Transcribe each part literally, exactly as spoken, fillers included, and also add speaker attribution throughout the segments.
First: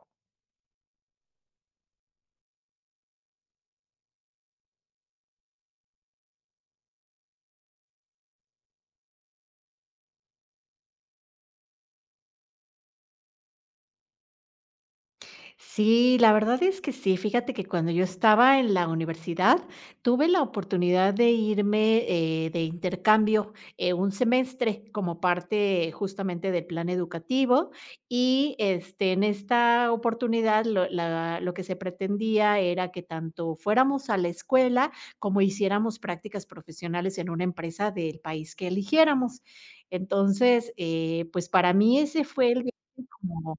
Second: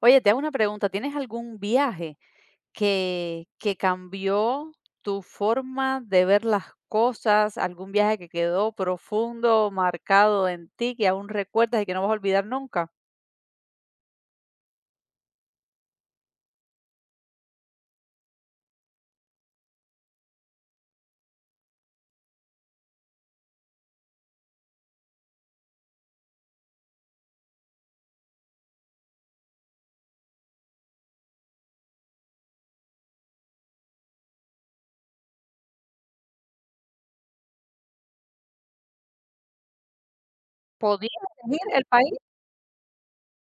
Speaker 1: Oye, te hago una pregunta, ¿tienes algún viaje que que cambió tu forma de ver las cosas? ¿Algún viaje que quedó profundo, marcado en ti, que aún recuerdas y que no vas a olvidar nunca?
Speaker 2: Sí, la verdad es que sí. Fíjate que cuando yo estaba en la universidad, tuve la oportunidad de irme, eh, de intercambio, eh, un semestre como parte justamente del plan educativo y, este, en esta oportunidad lo la lo que se pretendía era que tanto fuéramos a la escuela como hiciéramos prácticas profesionales en una empresa del país que eligiéramos. Entonces,
Speaker 1: Podías
Speaker 2: eh, pues,
Speaker 1: elegir
Speaker 2: para
Speaker 1: el
Speaker 2: mí
Speaker 1: país.
Speaker 2: ese fue el viaje como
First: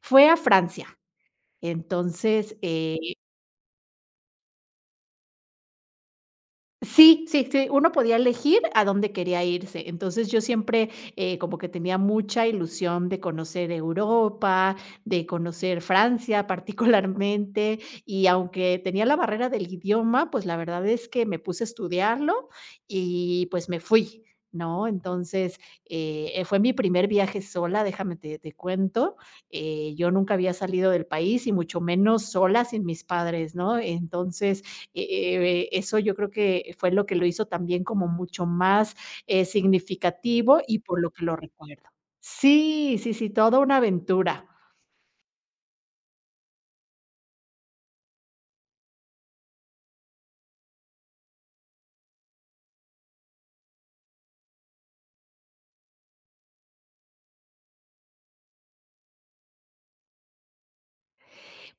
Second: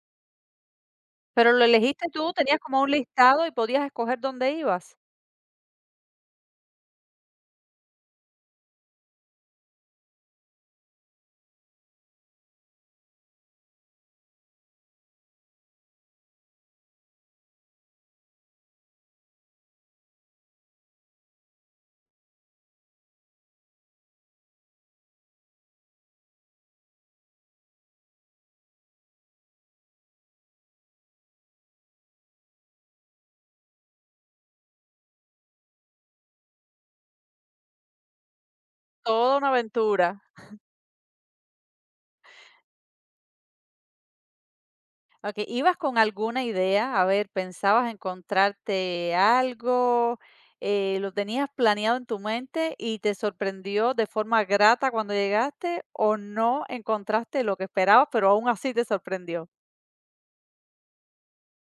Speaker 2: fue a Francia,
Speaker 1: Pero lo elegiste tú,
Speaker 2: entonces,
Speaker 1: tenías como un
Speaker 2: eh,
Speaker 1: listado y podías escoger dónde ibas.
Speaker 2: sí, sí, sí, uno podía elegir a dónde quería irse. Entonces, yo siempre, eh, como que tenía mucha ilusión de conocer Europa, de conocer Francia particularmente, y aunque tenía la barrera del idioma, pues, la verdad es que me puse a estudiarlo y, pues, me fui, ¿no? Entonces, eh, eh, fue mi primer viaje sola, déjame te te cuento. Eh, yo nunca había salido del país y mucho menos sola sin mis padres, ¿no? Entonces, eh, eso yo creo que fue lo que lo hizo también como mucho más,
Speaker 1: Toda
Speaker 2: eh,
Speaker 1: una aventura.
Speaker 2: significativo y por lo que lo recuerdo. Sí, sí, sí, toda una aventura.
Speaker 1: Okey, ¿ibas con alguna idea? A ver, ¿pensabas encontrarte algo? Eh, ¿lo tenías planeado en tu mente y te sorprendió de forma grata cuando llegaste, o no encontraste lo que esperabas, pero aún así te sorprendió?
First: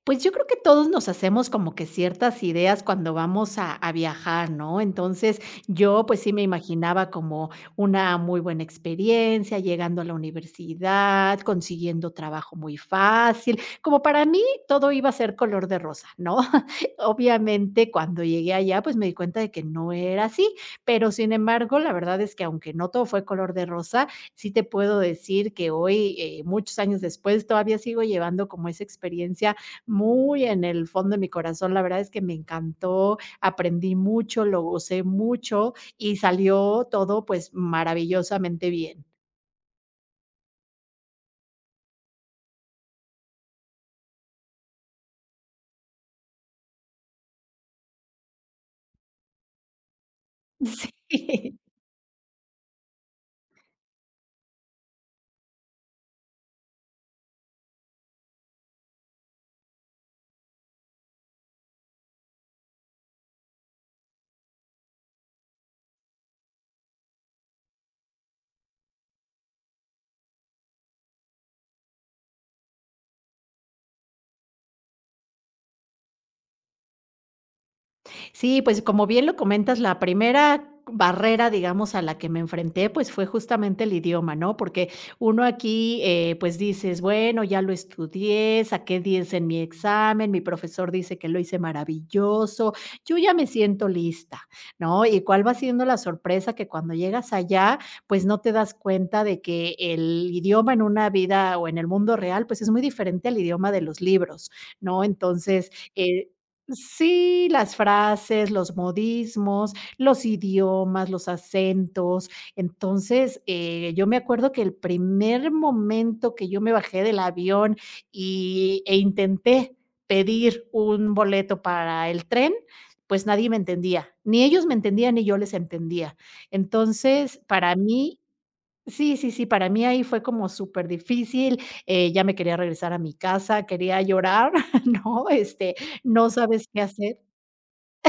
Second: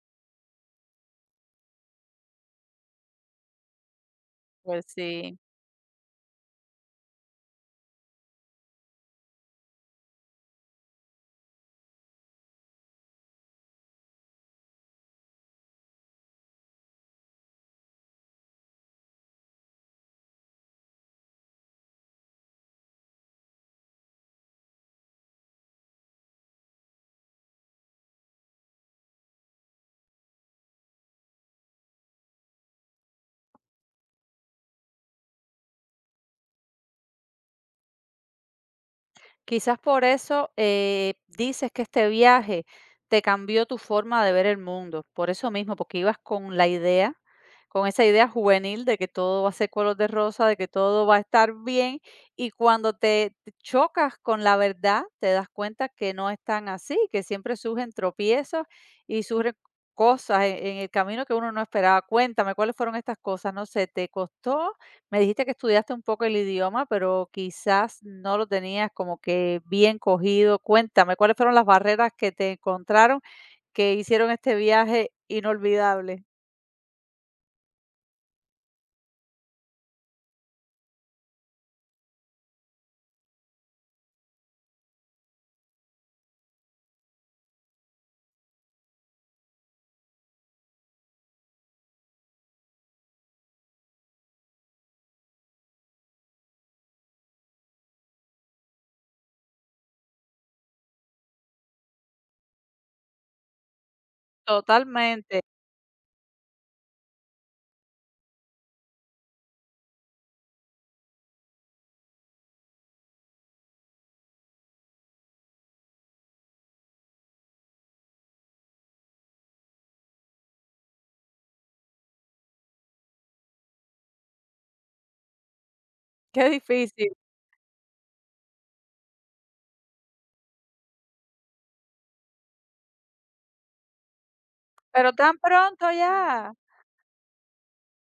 Speaker 2: Pues yo creo que todos nos hacemos como que ciertas ideas cuando vamos a, a viajar, ¿no?
Speaker 1: Pues sí.
Speaker 2: Entonces yo pues sí me imaginaba como una muy buena experiencia, llegando a la universidad, consiguiendo trabajo muy fácil, como para mí todo iba a ser color de rosa, ¿no? Obviamente cuando llegué allá pues me di cuenta de que no era así, pero sin embargo la verdad es que aunque no todo fue color de rosa, sí te puedo decir que hoy, eh, muchos años después, todavía sigo llevando como esa experiencia muy en el fondo de mi corazón, la verdad es que me encantó, aprendí mucho, lo gocé mucho y salió todo, pues, maravillosamente bien.
Speaker 1: Quizás por eso eh, dices que este viaje te cambió tu forma de ver el mundo, por eso mismo, porque ibas con la idea, con esa idea juvenil de que todo va a ser color de rosa, de que todo va a estar
Speaker 2: Sí.
Speaker 1: bien, y cuando te, te chocas con la verdad, te das cuenta que no es tan así, que siempre surgen tropiezos y surgen cosas en, en el camino que uno no esperaba. Cuéntame, ¿cuáles fueron estas cosas? No sé, ¿te costó? Me dijiste que estudiaste un poco el idioma, pero quizás no lo tenías como que bien cogido. Cuéntame, ¿cuáles fueron las barreras que te encontraron que hicieron este viaje inolvidable?
Speaker 2: Sí, pues, como bien lo comentas, la primera barrera, digamos, a la que me enfrenté, pues, fue justamente el idioma, ¿no? Porque uno aquí, eh, pues, dices: "Bueno, ya lo estudié, saqué diez en mi examen, mi profesor dice que lo hice maravilloso, yo ya me siento lista", ¿no? Y cuál va siendo la sorpresa que cuando llegas allá, pues, no te das cuenta de que el idioma en una vida o en el mundo real, pues, es muy diferente al idioma de los libros, ¿no?
Speaker 1: Totalmente,
Speaker 2: Entonces, eh Sí, las frases, los modismos, los idiomas, los acentos. Entonces, eh, yo me acuerdo que el primer momento que yo me bajé del avión y e intenté pedir un boleto para el tren, pues nadie me entendía, ni ellos me entendían, ni yo les entendía.
Speaker 1: qué difícil,
Speaker 2: Entonces, para mí Sí, sí, sí, para mí ahí fue como superdifícil, eh, ya me quería regresar a mi casa, quería llorar,
Speaker 1: pero
Speaker 2: ¿no?
Speaker 1: tan
Speaker 2: Este,
Speaker 1: pronto
Speaker 2: no
Speaker 1: ya.
Speaker 2: sabes qué hacer.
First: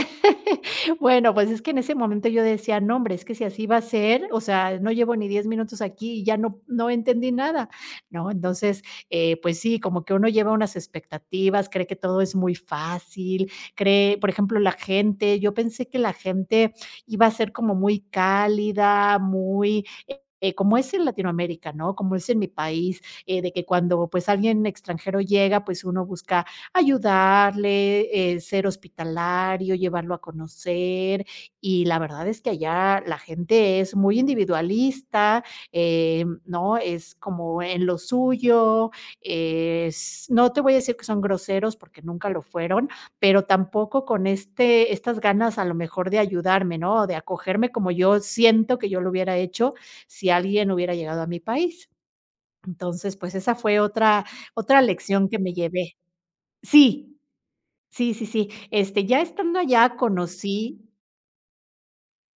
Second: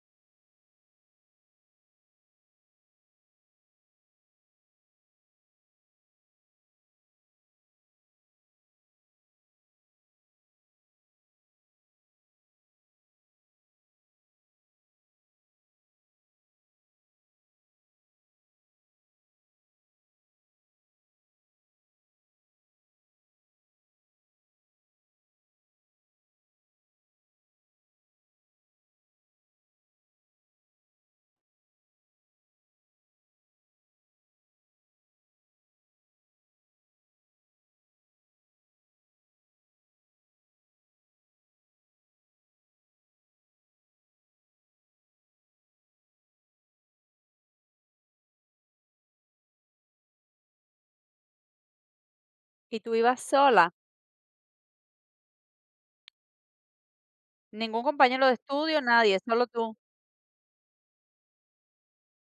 Speaker 2: Bueno, pues es que en ese momento yo decía: "No, hombre, es que si así va a ser, o sea, no llevo ni diez minutos aquí y ya no no entendí nada", ¿no? Entonces, eh, pues sí, como que uno lleva unas expectativas, cree que todo es muy fácil, cree, por ejemplo, la gente, yo pensé que la gente iba a ser como muy cálida, muy, eh, eh, como es en Latinoamérica, ¿no? Como es en mi país, eh, de que cuando, pues, alguien extranjero llega, pues, uno busca ayudarle, eh, ser hospitalario, llevarlo a conocer, y la verdad es que allá la gente es muy individualista, em, ¿no? Es como en lo suyo, es no te voy a decir que son groseros, porque nunca lo fueron, pero tampoco con este estas ganas a lo mejor de ayudarme, ¿no? De acogerme como yo siento que yo lo hubiera hecho si alguien hubiera llegado a mi país.
Speaker 1: ¿Y tú
Speaker 2: Entonces,
Speaker 1: ibas
Speaker 2: pues esa
Speaker 1: sola?
Speaker 2: fue otra otra lección que me llevé. Sí.
Speaker 1: Ningún
Speaker 2: Sí, sí,
Speaker 1: compañero de
Speaker 2: sí.
Speaker 1: estudio,
Speaker 2: Este,
Speaker 1: nadie,
Speaker 2: ya
Speaker 1: solo
Speaker 2: estando
Speaker 1: tú.
Speaker 2: allá conocí,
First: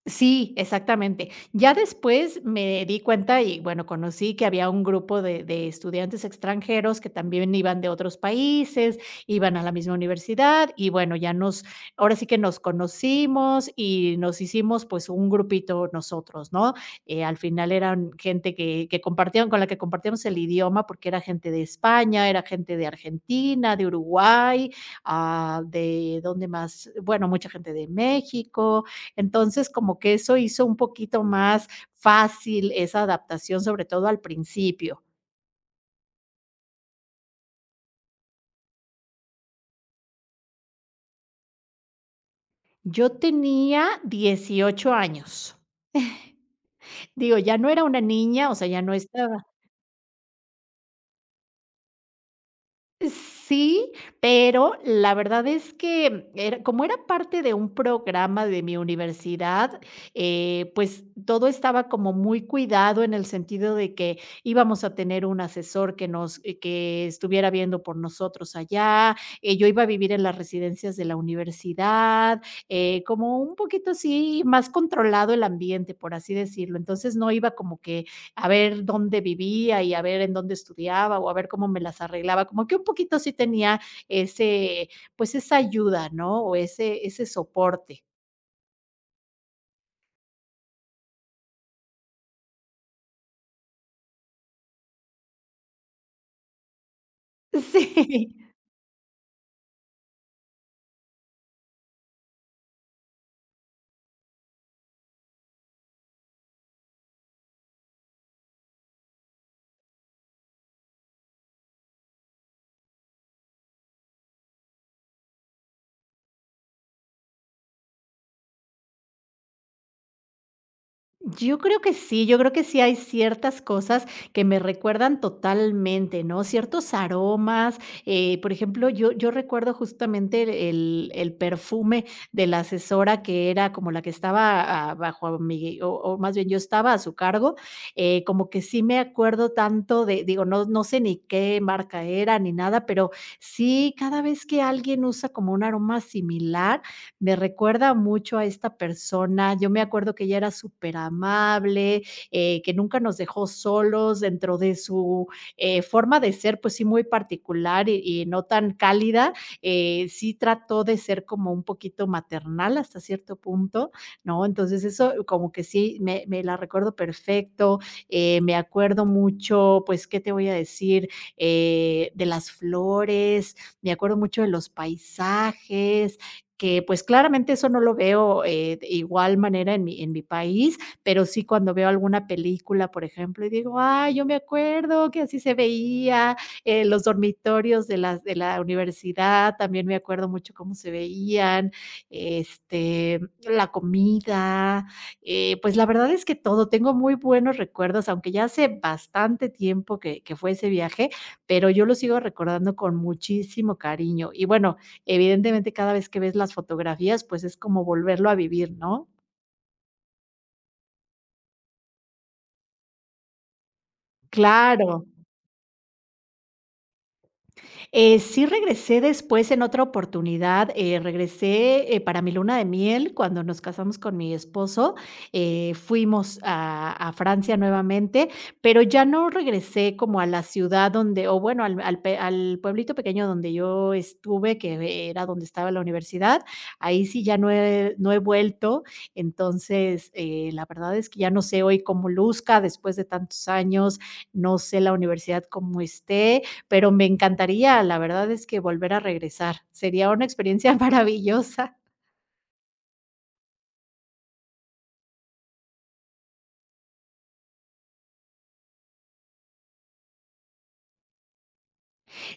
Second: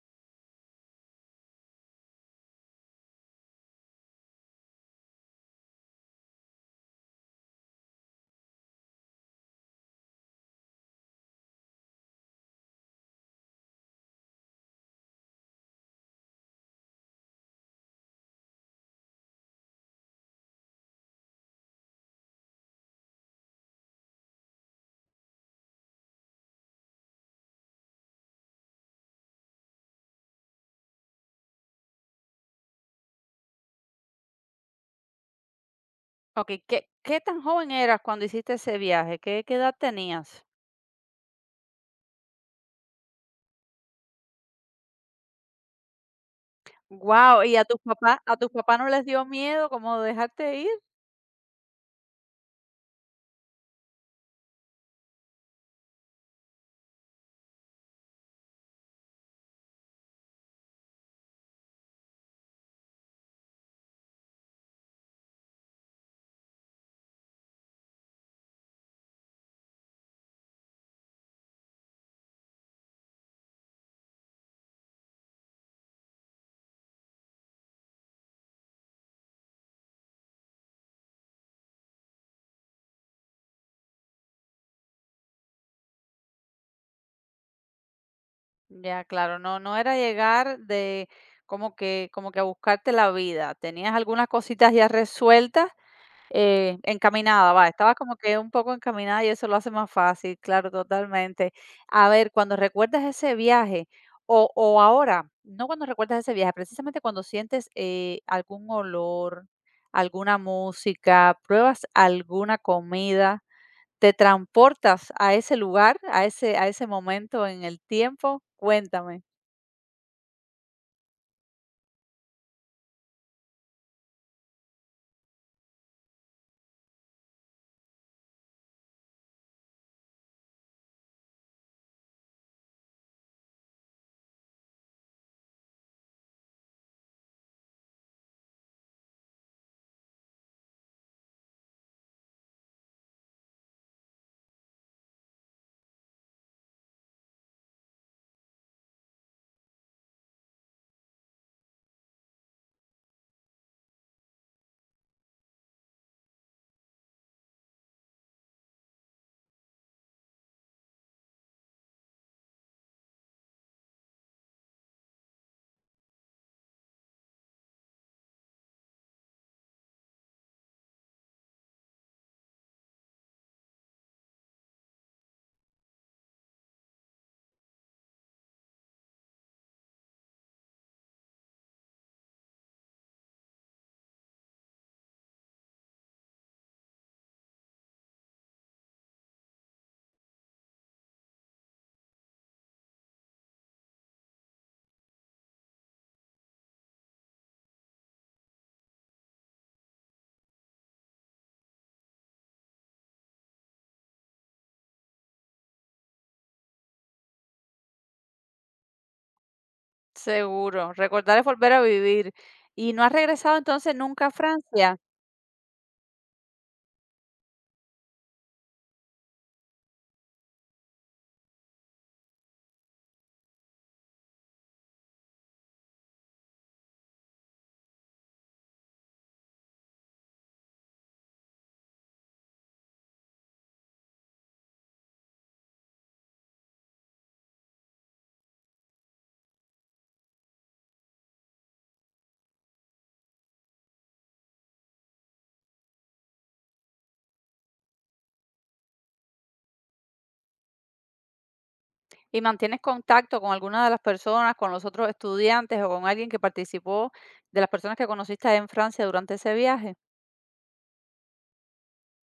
Speaker 2: Sí, exactamente. Ya después me di cuenta y, bueno, conocí que había un grupo de de estudiantes extranjeros que también iban de otros países, iban a la misma universidad y, bueno, ya nos ahora sí que nos conocimos y nos hicimos, pues, un grupito nosotros, ¿no? Eh, al final eran gente que que compartían con la que compartíamos el idioma, porque era gente de España, era gente de Argentina, de Uruguay, ah, ¿de dónde más? Bueno, mucha gente de México, entonces, como que eso hizo un poquito más fácil esa adaptación, sobre todo al principio.
Speaker 1: Ok, ¿qué, ¿qué tan joven eras cuando hiciste ese viaje? ¿Qué, ¿qué edad tenías?
Speaker 2: Yo tenía dieciocho años. Digo,
Speaker 1: Wow,
Speaker 2: ya
Speaker 1: ¿y a
Speaker 2: no
Speaker 1: tus
Speaker 2: era una
Speaker 1: papás, a
Speaker 2: niña,
Speaker 1: tus
Speaker 2: o sea,
Speaker 1: papás
Speaker 2: ya
Speaker 1: no
Speaker 2: no
Speaker 1: les dio
Speaker 2: estaba
Speaker 1: miedo como dejarte ir?
Speaker 2: Sí, pero la verdad es que era como era parte de un programa de mi universidad, eh, pues todo estaba como muy cuidado en el sentido de que íbamos a tener un asesor que nos eh, que estuviera viendo por nosotros allá, eh, yo iba a vivir en las residencias de la universidad, eh, como un poquito así más controlado el ambiente, por así decirlo. Entonces no iba como que a ver dónde vivía y a ver en dónde estudiaba, o a ver cómo me las arreglaba, como que un poquito sí tenía ese, pues, esa ayuda, ¿no? O ese ese soporte.
Speaker 1: Ya, claro, no, no era llegar de como que, como que a buscarte la vida. Tenías algunas cositas ya resueltas, eh, encaminada, va, estabas como
Speaker 2: Sí.
Speaker 1: que un poco encaminada y eso lo hace más fácil, claro, totalmente. A ver, cuando recuerdas ese viaje, o, o ahora, no cuando recuerdas ese viaje, precisamente cuando sientes eh, algún olor, alguna música, pruebas alguna comida te transportas a ese lugar, a ese, a ese momento en el tiempo, cuéntame.
Speaker 2: Yo creo que sí, yo creo que sí hay ciertas cosas que me recuerdan totalmente, ¿no? Ciertos aromas, eh, por ejemplo, yo yo recuerdo justamente el el perfume de la asesora que era como la que estaba, ah, bajo mi o o más bien yo estaba a su cargo, eh, como que sí me acuerdo tanto de digo, no no sé ni qué marca era ni nada, pero sí, cada vez que alguien usa como un aroma similar, me recuerda mucho a esta persona. Yo me acuerdo que ella era superamable, eh, que nunca nos dejó solos dentro de su, eh, forma de ser, pues sí, muy particular y y no tan cálida, eh, sí trató de ser como un poquito maternal hasta cierto punto, ¿no? Entonces, eso como que sí me me la recuerdo perfecto, eh, me acuerdo mucho, pues, ¿qué te voy a decir? Eh, de las flores, me acuerdo mucho de los paisajes, que, pues, claramente eso no lo veo, eh, de igual manera en mi en mi país, pero sí cuando veo alguna película, por ejemplo, y digo: "Ay, yo me acuerdo que así se veía, eh, los dormitorios de las de la universidad, también me acuerdo mucho cómo se veían, este, la comida", eh, pues, la verdad es que todo, tengo muy buenos recuerdos, aunque ya hace bastante tiempo que que fue ese viaje, pero yo lo sigo recordando con muchísimo cariño. Y bueno, evidentemente, cada vez que ves las fotografías, pues, es como volverlo a vivir, ¿no?
Speaker 1: Seguro, recordar es volver a vivir. ¿Y no has regresado entonces nunca a Francia?
Speaker 2: Claro, Eh, sí regresé después en otra oportunidad, eh, regresé, eh, para mi luna de miel, cuando nos casamos con mi esposo, eh, fuimos a a Francia nuevamente, pero ya no regresé como a la ciudad donde o bueno, al al pe al pueblito pequeño donde yo estuve, que era donde estaba la universidad, ahí sí ya no he no he vuelto. Entonces, eh, la verdad es que ya no sé hoy cómo luzca después de tantos años, no sé la universidad cómo esté, pero me encantaría, la verdad es que volver a regresar. Sería una experiencia maravillosa.
Speaker 1: ¿Y mantienes contacto con alguna de las personas, con los otros estudiantes o con alguien que participó de las personas que conociste en Francia durante ese viaje?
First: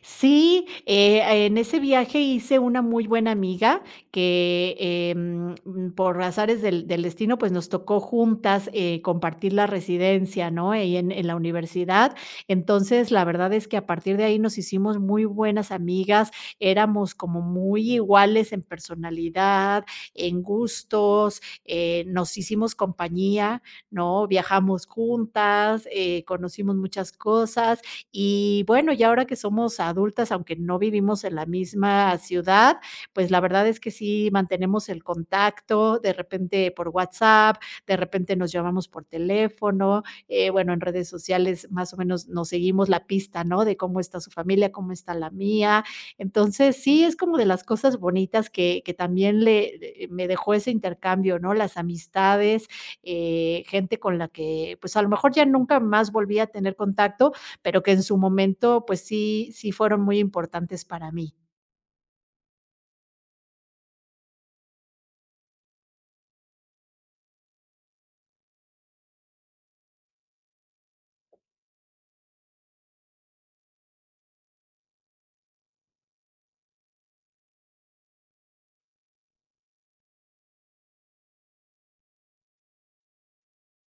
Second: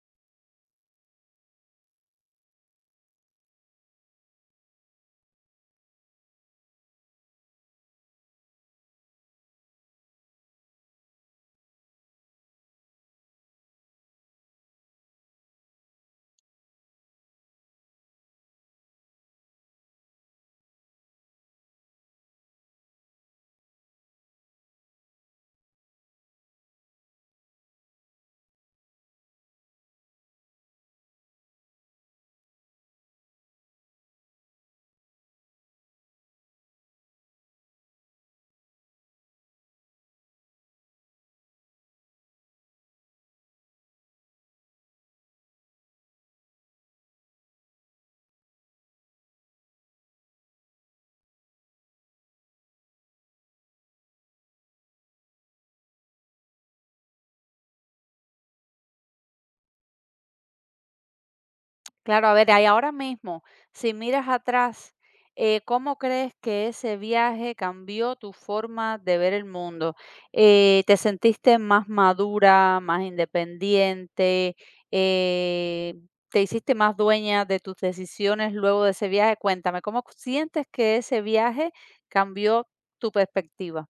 Speaker 2: Sí, eh, en ese viaje hice una muy buena amiga que, em, mm, por azares del del destino, pues, nos tocó juntas, eh, compartir la residencia, ¿no?, ahí en en la universidad. Entonces, la verdad es que a partir de ahí nos hicimos muy buenas amigas, éramos como muy iguales en personalidad, en gustos, eh, nos hicimos compañía, ¿no? Viajamos juntas, eh, conocimos muchas cosas y bueno, ya ahora que somos adultas, aunque no vivimos en la misma ciudad, pues la verdad es que sí mantenemos el contacto, de repente por WhatsApp, de repente nos llamamos por teléfono, eh, bueno, en redes sociales más o menos nos seguimos la pista, ¿no? De cómo está su familia, cómo está la mía. Entonces, sí, es como de las cosas bonitas que, que también le, le- me dejó ese intercambio, ¿no? Las amistades, eh, gente con la que, pues a lo mejor ya nunca más volví a tener contacto, pero que en su momento, pues sí, sí fueron muy importantes para mí.
Speaker 1: Claro, a ver, ahí ahora mismo, si miras atrás, eh, ¿cómo crees que ese viaje cambió tu forma de ver el mundo? Eh, ¿te sentiste más madura, más independiente? Eh, ¿te hiciste más dueña de tus decisiones luego de ese viaje? Cuéntame, ¿cómo sientes que ese viaje cambió tu perspectiva?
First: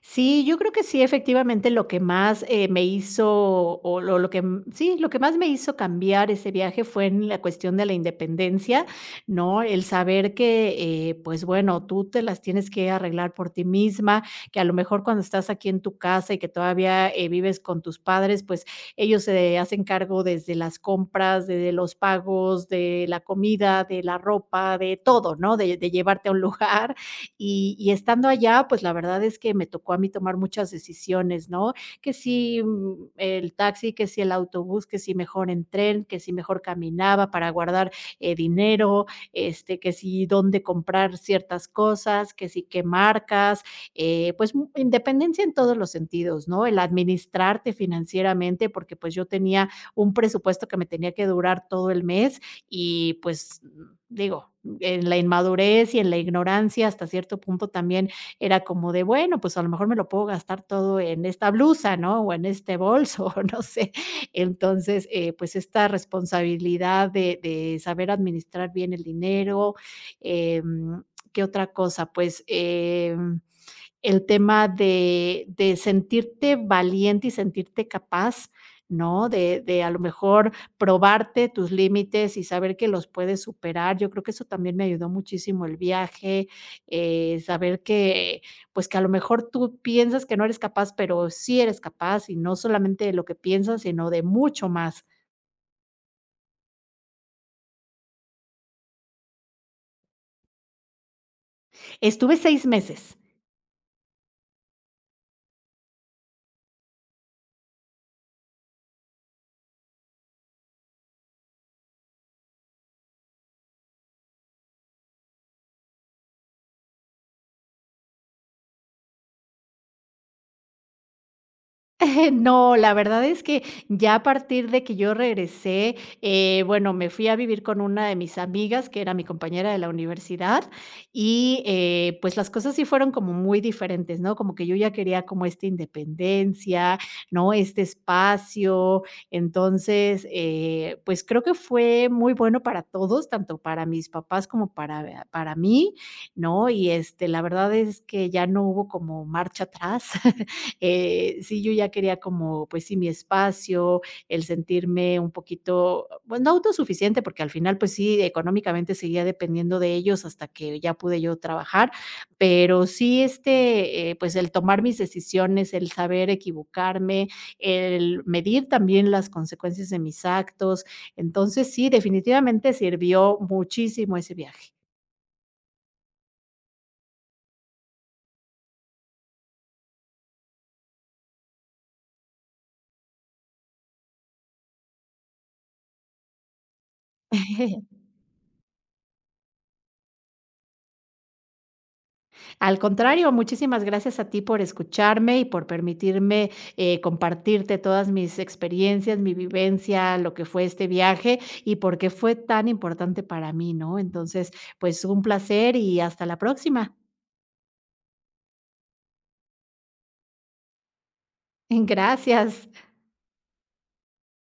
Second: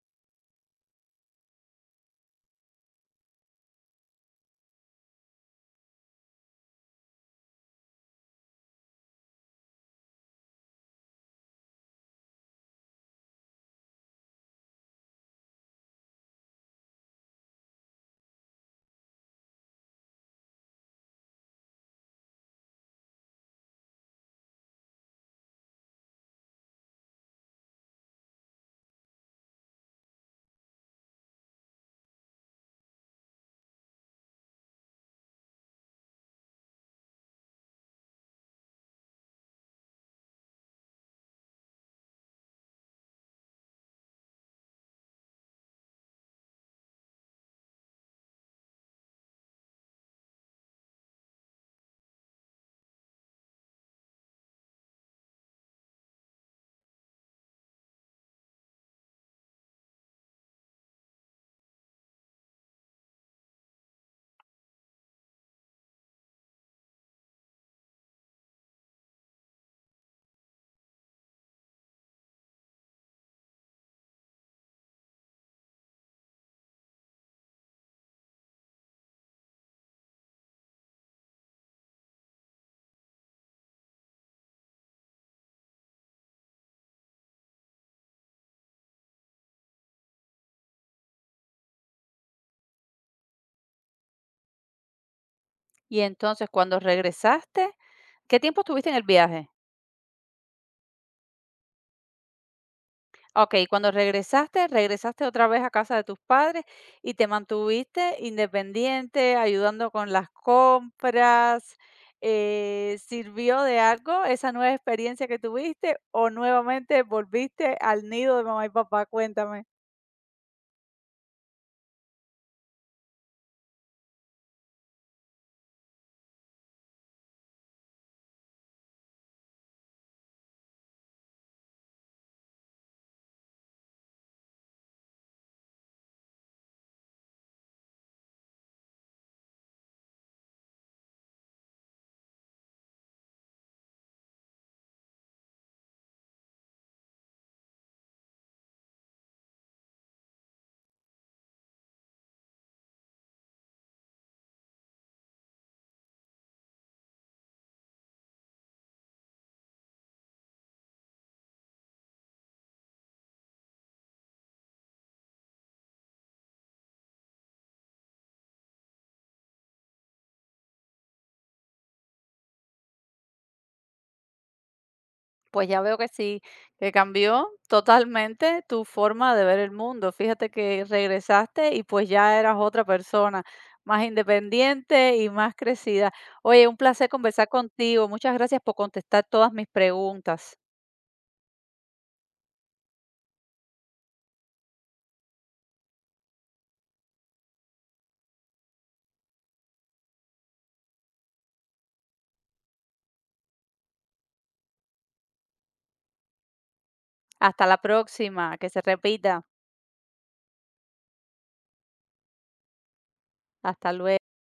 Speaker 2: Sí, yo creo que sí, efectivamente, lo que más, eh, me hizo, o lo lo que, mm, sí, lo que más me hizo cambiar ese viaje fue en la cuestión de la independencia, ¿no? El saber que, eh, pues, bueno, tú te las tienes que arreglar por ti misma, que a lo mejor cuando estás aquí en tu casa y que todavía, eh, vives con tus padres, pues, ellos se hacen cargo desde las compras, de los pagos, de la comida, de la ropa, de todo, ¿no? De de llevarte a un lugar, y, y estando allá, pues la verdad es que me tocó a mí tomar muchas decisiones, ¿no? Que si mm, el taxi, que si el autobús, que si mejor en tren, que si mejor caminaba para guardar eh, dinero, este, que si dónde comprar ciertas cosas, que si qué marcas, eh, pues mu- independencia en todos los sentidos, ¿no? El administrarte financieramente, porque pues yo tenía un presupuesto que me tenía que durar todo el mes y pues mm, digo, en la inmadurez y en la ignorancia, hasta cierto punto también era como de, bueno, pues a lo mejor me lo puedo gastar todo en esta blusa, ¿no? O en este bolso, no sé. Entonces, eh, pues esta responsabilidad de, de saber administrar bien el dinero, em, ¿qué otra cosa? Pues... em, el tema de de sentirte valiente y sentirte capaz, ¿no? De de a lo mejor probarte tus límites y saber que los puedes superar. Yo creo que eso también me ayudó muchísimo el viaje, eh, saber que, pues, que a lo mejor tú piensas que no eres capaz, pero sí eres capaz, y no solamente de lo que piensas, sino de mucho más.
Speaker 1: Y entonces, cuando regresaste, ¿qué tiempo estuviste en el viaje?
Speaker 2: Estuve seis meses.
Speaker 1: Ok, cuando regresaste, regresaste otra vez a casa de tus padres y te mantuviste independiente, ayudando con las compras. Eh, ¿sirvió de algo esa nueva experiencia que tuviste o nuevamente volviste al nido de mamá y papá? Cuéntame.
Speaker 2: No, la verdad es que ya a partir de que yo regresé, eh, bueno, me fui a vivir con una de mis amigas, que era mi compañera de la universidad, y, eh, pues, las cosas sí fueron como muy diferentes, ¿no? Como que yo ya quería como esta independencia, ¿no? Este espacio. Entonces, eh, pues, creo que fue muy bueno para todos, tanto para mis papás como para para mí, ¿no? Y, este, la verdad es que ya no hubo como marcha atrás. Eh, sí, yo ya quería como, pues sí, mi espacio, el sentirme un poquito, bueno, no autosuficiente, porque al final, pues sí, económicamente seguía dependiendo de ellos hasta que ya pude yo trabajar, pero sí, este, eh, pues el tomar mis decisiones, el saber equivocarme, el medir también las consecuencias de mis actos. Entonces, sí, definitivamente sirvió muchísimo ese viaje.
Speaker 1: Pues ya veo que sí, que cambió totalmente tu forma de ver el mundo. Fíjate que regresaste y pues ya eras otra persona, más independiente y más crecida. Oye, un placer conversar contigo. Muchas gracias por contestar todas mis preguntas.
Speaker 2: Al contrario, muchísimas gracias a ti por escucharme y por permitirme, eh, compartirte todas mis experiencias, mi vivencia, lo que fue este viaje y por qué fue tan importante para mí, ¿no? Entonces, pues un placer y hasta la próxima.
Speaker 1: Hasta la próxima, que se repita.
Speaker 2: Gracias.
Speaker 1: Hasta luego.